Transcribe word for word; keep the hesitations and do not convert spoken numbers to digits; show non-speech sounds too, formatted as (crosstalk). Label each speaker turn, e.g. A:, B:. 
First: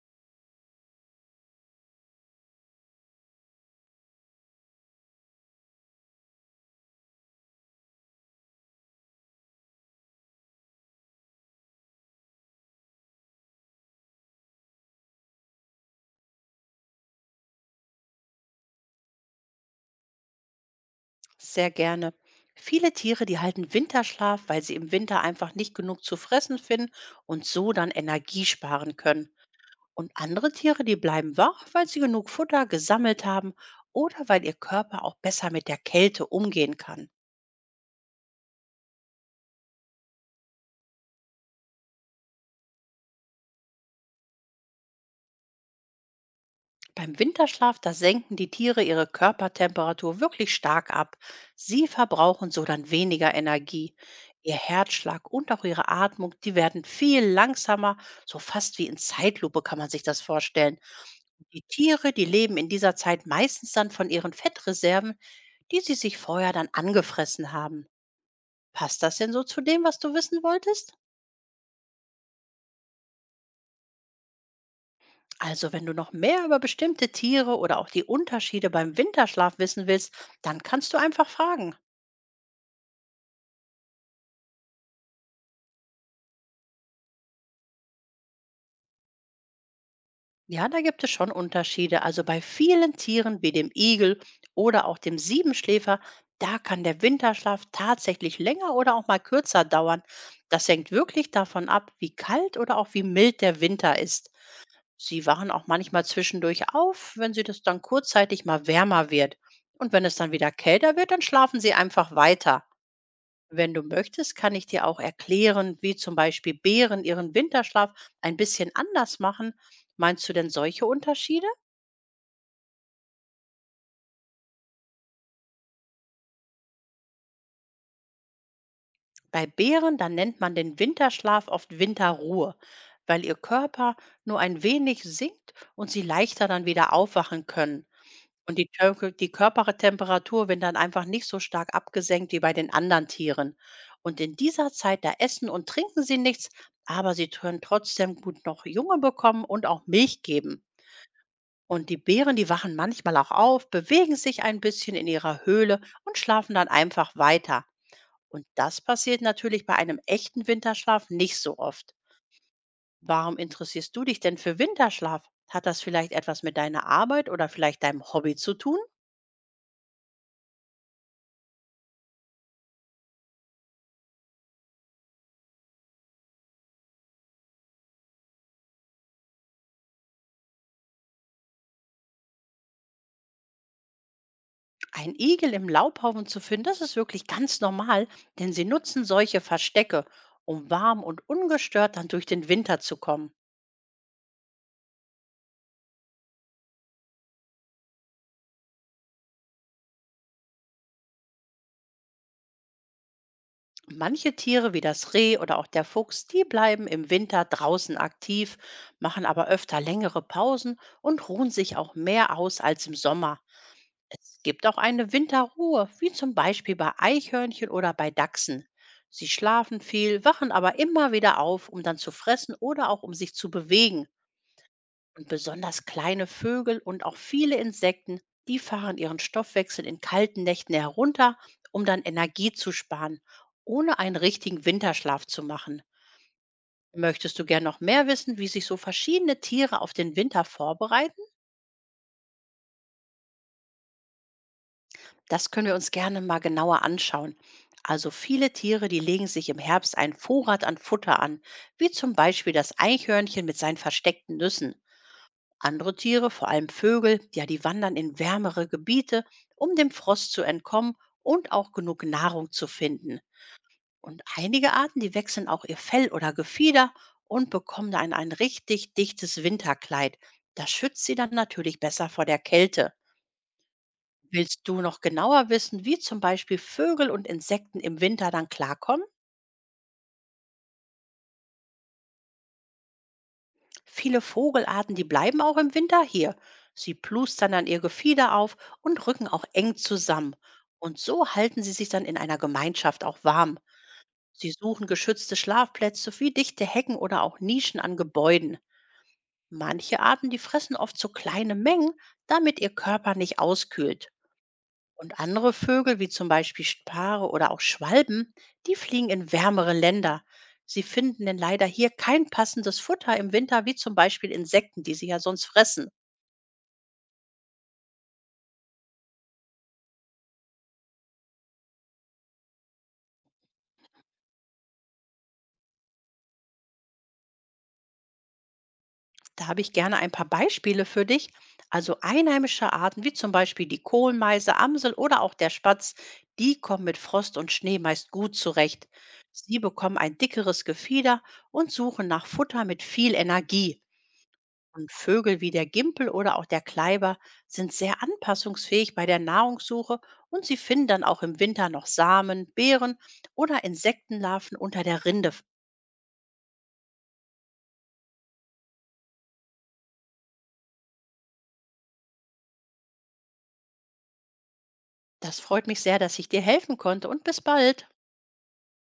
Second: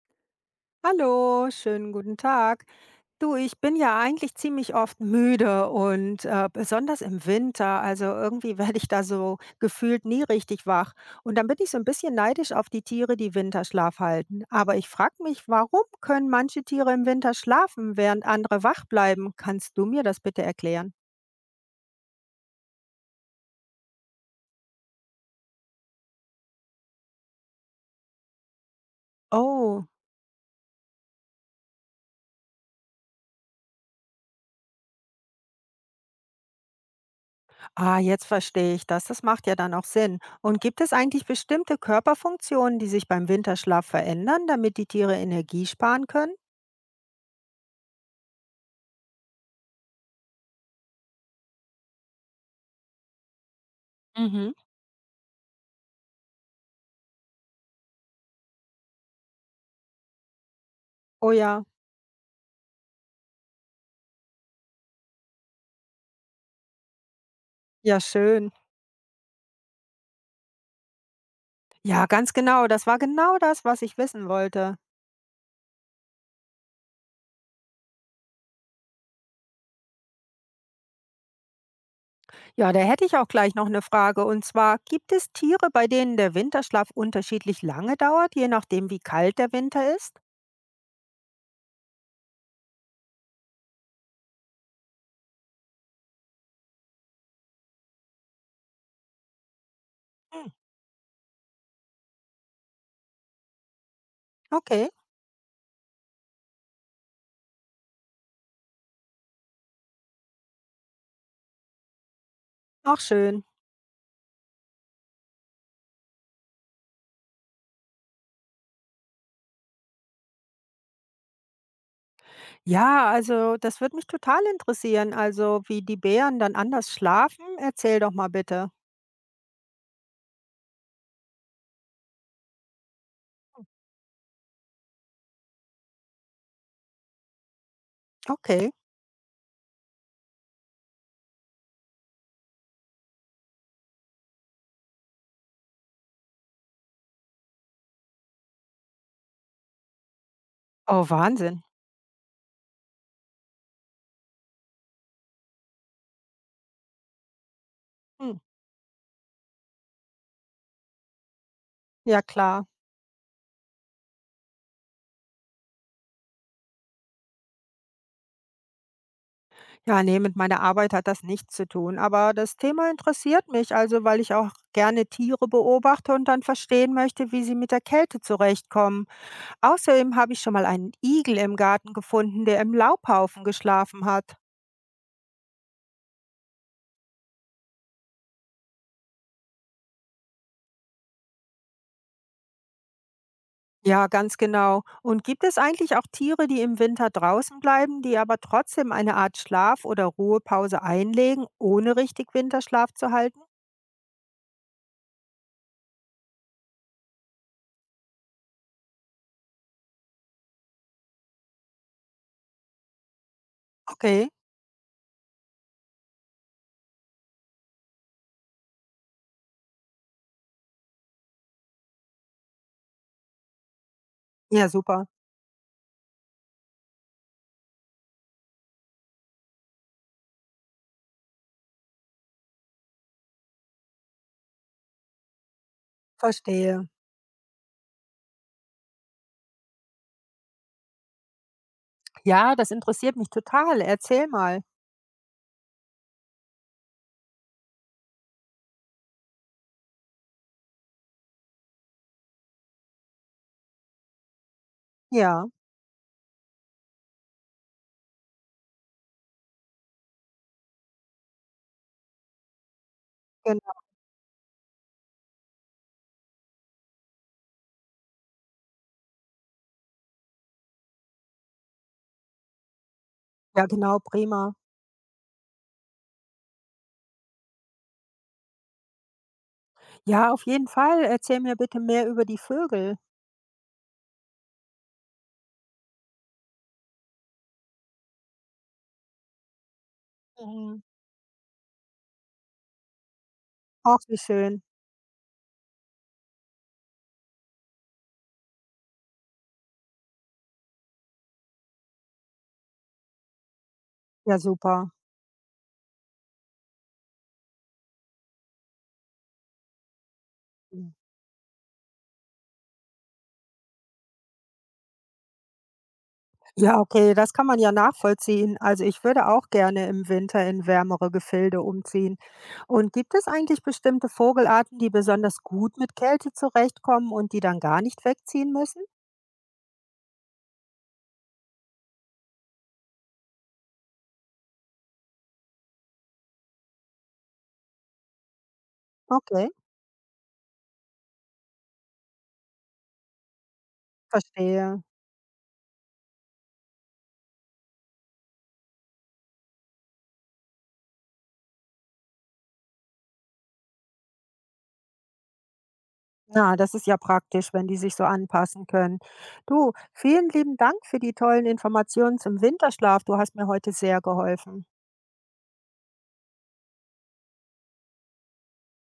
A: Hallo, schönen guten Tag. Du, ich bin ja eigentlich ziemlich oft müde und äh, besonders im Winter. Also irgendwie (laughs) werde ich da so gefühlt nie richtig wach. Und dann bin ich so ein bisschen neidisch auf die Tiere, die Winterschlaf halten. Aber ich frage mich, warum können manche Tiere im Winter schlafen, während andere wach bleiben? Kannst du mir das bitte erklären?
B: Sehr gerne. Viele Tiere, die halten Winterschlaf, weil sie im Winter einfach nicht genug zu fressen finden und so dann Energie sparen können.
A: Oh,
B: Und andere Tiere, die bleiben wach, weil sie genug Futter gesammelt haben oder weil ihr Körper auch besser mit der Kälte umgehen kann.
A: ah, jetzt verstehe ich das. Das macht ja dann auch Sinn. Und gibt es eigentlich bestimmte Körperfunktionen, die sich beim Winterschlaf verändern, damit die Tiere Energie sparen können?
B: Beim Winterschlaf, da senken die Tiere ihre Körpertemperatur wirklich stark ab. Sie verbrauchen so dann weniger Energie.
A: Mhm.
B: Ihr Herzschlag und auch ihre Atmung, die werden viel langsamer, so fast wie in Zeitlupe kann man sich das vorstellen.
A: Oh
B: Die
A: ja,
B: Tiere, die leben in dieser Zeit meistens dann von ihren Fettreserven, die sie sich vorher dann angefressen haben.
A: ja schön.
B: Passt das denn so zu dem, was du wissen wolltest?
A: Ja, ganz genau. Das war genau das, was ich wissen wollte.
B: Also, wenn du noch mehr über bestimmte Tiere oder auch die Unterschiede beim Winterschlaf wissen willst, dann kannst du einfach fragen.
A: Ja, da hätte ich auch gleich noch eine Frage. Und zwar, gibt es Tiere, bei denen der Winterschlaf unterschiedlich lange dauert, je nachdem, wie kalt der Winter ist?
B: Ja, da gibt es schon Unterschiede. Also bei vielen Tieren wie dem Igel oder auch dem Siebenschläfer, da kann der Winterschlaf tatsächlich länger oder auch mal kürzer dauern.
A: Hm.
B: Das hängt wirklich davon ab, wie kalt oder auch wie mild der Winter ist.
A: Okay,
B: Sie wachen auch manchmal zwischendurch auf, wenn sie das dann kurzzeitig mal wärmer wird. Und wenn es dann wieder kälter wird, dann schlafen sie einfach weiter.
A: auch schön.
B: Wenn du möchtest, kann ich dir auch erklären, wie zum Beispiel Bären ihren Winterschlaf ein bisschen anders machen. Meinst du denn solche Unterschiede?
A: Ja, also das würde mich total interessieren. Also, wie die Bären dann anders schlafen, erzähl doch mal bitte.
B: Bei Bären, dann nennt man den Winterschlaf oft Winterruhe, weil ihr Körper nur ein wenig sinkt und sie leichter dann wieder aufwachen können. Und die,
A: Okay.
B: Tör- die Körpertemperatur wird dann einfach nicht so stark abgesenkt wie bei den anderen Tieren. Und in dieser Zeit, da essen und trinken sie nichts, aber sie können trotzdem gut noch Junge bekommen und auch Milch geben.
A: Oh, Wahnsinn.
B: Und die Bären, die wachen manchmal auch auf, bewegen sich ein bisschen in ihrer Höhle und schlafen dann einfach weiter.
A: Hm,
B: Und das passiert natürlich bei einem echten Winterschlaf nicht so oft.
A: ja klar.
B: Warum interessierst du dich denn für Winterschlaf? Hat das vielleicht etwas mit deiner Arbeit oder vielleicht deinem Hobby zu tun?
A: Ja, ne, mit meiner Arbeit hat das nichts zu tun, aber das Thema interessiert mich, also weil ich auch gerne Tiere beobachte und dann verstehen möchte, wie sie mit der Kälte zurechtkommen. Außerdem habe ich schon mal einen Igel im Garten gefunden, der im Laubhaufen geschlafen hat.
B: Ein Igel im Laubhaufen zu finden, das ist wirklich ganz normal, denn sie nutzen solche Verstecke, um warm und ungestört dann durch den Winter zu kommen.
A: Ja, ganz genau. Und gibt es eigentlich auch Tiere, die im Winter draußen bleiben, die aber trotzdem eine Art Schlaf- oder Ruhepause einlegen, ohne richtig Winterschlaf zu halten?
B: Manche Tiere wie das Reh oder auch der Fuchs, die bleiben im Winter draußen aktiv, machen aber öfter längere Pausen und ruhen sich auch mehr aus als im Sommer.
A: Okay,
B: Es gibt auch eine Winterruhe, wie zum Beispiel bei Eichhörnchen oder bei Dachsen. Sie schlafen viel, wachen aber immer wieder auf, um dann zu fressen oder auch um sich zu bewegen.
A: ja, super.
B: Und besonders kleine Vögel und auch viele Insekten, die fahren ihren Stoffwechsel in kalten Nächten herunter, um dann Energie zu sparen, ohne einen richtigen Winterschlaf zu machen.
A: Verstehe.
B: Möchtest du gern noch mehr wissen, wie sich so verschiedene Tiere auf den Winter vorbereiten?
A: Ja, das interessiert mich total. Erzähl mal.
B: Das können wir uns gerne mal genauer anschauen. Also viele Tiere, die legen sich im Herbst einen Vorrat an Futter an, wie zum Beispiel das Eichhörnchen mit seinen versteckten Nüssen.
A: Ja.
B: Andere Tiere, vor allem Vögel, ja, die wandern in wärmere Gebiete, um dem Frost zu entkommen und auch genug Nahrung zu finden.
A: Genau,
B: Und einige Arten, die wechseln auch ihr Fell oder Gefieder und bekommen dann ein richtig dichtes Winterkleid. Das schützt sie dann natürlich besser vor der Kälte.
A: ja genau, prima.
B: Willst du noch genauer wissen, wie zum Beispiel Vögel und Insekten im Winter dann klarkommen?
A: Ja, auf jeden Fall. Erzähl mir bitte mehr über die Vögel.
B: Viele Vogelarten, die bleiben auch im Winter hier. Sie plustern dann ihr Gefieder auf und rücken auch eng zusammen.
A: Mhm.
B: Und so halten sie sich dann in einer Gemeinschaft auch warm.
A: Ach, wie
B: Sie
A: schön.
B: suchen geschützte Schlafplätze wie dichte Hecken oder auch Nischen an Gebäuden. Manche Arten, die fressen oft so kleine Mengen, damit ihr Körper nicht auskühlt.
A: Ja, super.
B: Und andere Vögel, wie zum Beispiel Spare oder auch Schwalben, die fliegen in wärmere Länder. Sie
A: Mhm.
B: finden denn leider hier kein passendes Futter im Winter, wie zum Beispiel Insekten, die sie ja sonst fressen.
A: Ja, okay, das kann man ja nachvollziehen. Also, ich würde auch gerne im Winter in wärmere Gefilde umziehen. Und gibt es eigentlich bestimmte Vogelarten, die besonders gut mit Kälte zurechtkommen und die dann gar nicht wegziehen müssen?
B: Da habe ich gerne ein paar Beispiele für dich. Also einheimische Arten, wie zum Beispiel die Kohlmeise, Amsel oder auch der Spatz, die kommen mit Frost und Schnee meist gut zurecht.
A: Okay,
B: Sie bekommen ein dickeres Gefieder und suchen nach Futter mit viel Energie.
A: verstehe.
B: Und Vögel wie der Gimpel oder auch der Kleiber sind sehr anpassungsfähig bei der Nahrungssuche und sie finden dann auch im Winter noch Samen, Beeren oder Insektenlarven unter der Rinde.
A: Na, das ist ja praktisch, wenn die sich so anpassen können. Du, vielen lieben Dank für die tollen Informationen zum Winterschlaf. Du hast mir heute sehr geholfen.
B: Das freut mich sehr, dass ich dir helfen konnte und bis bald.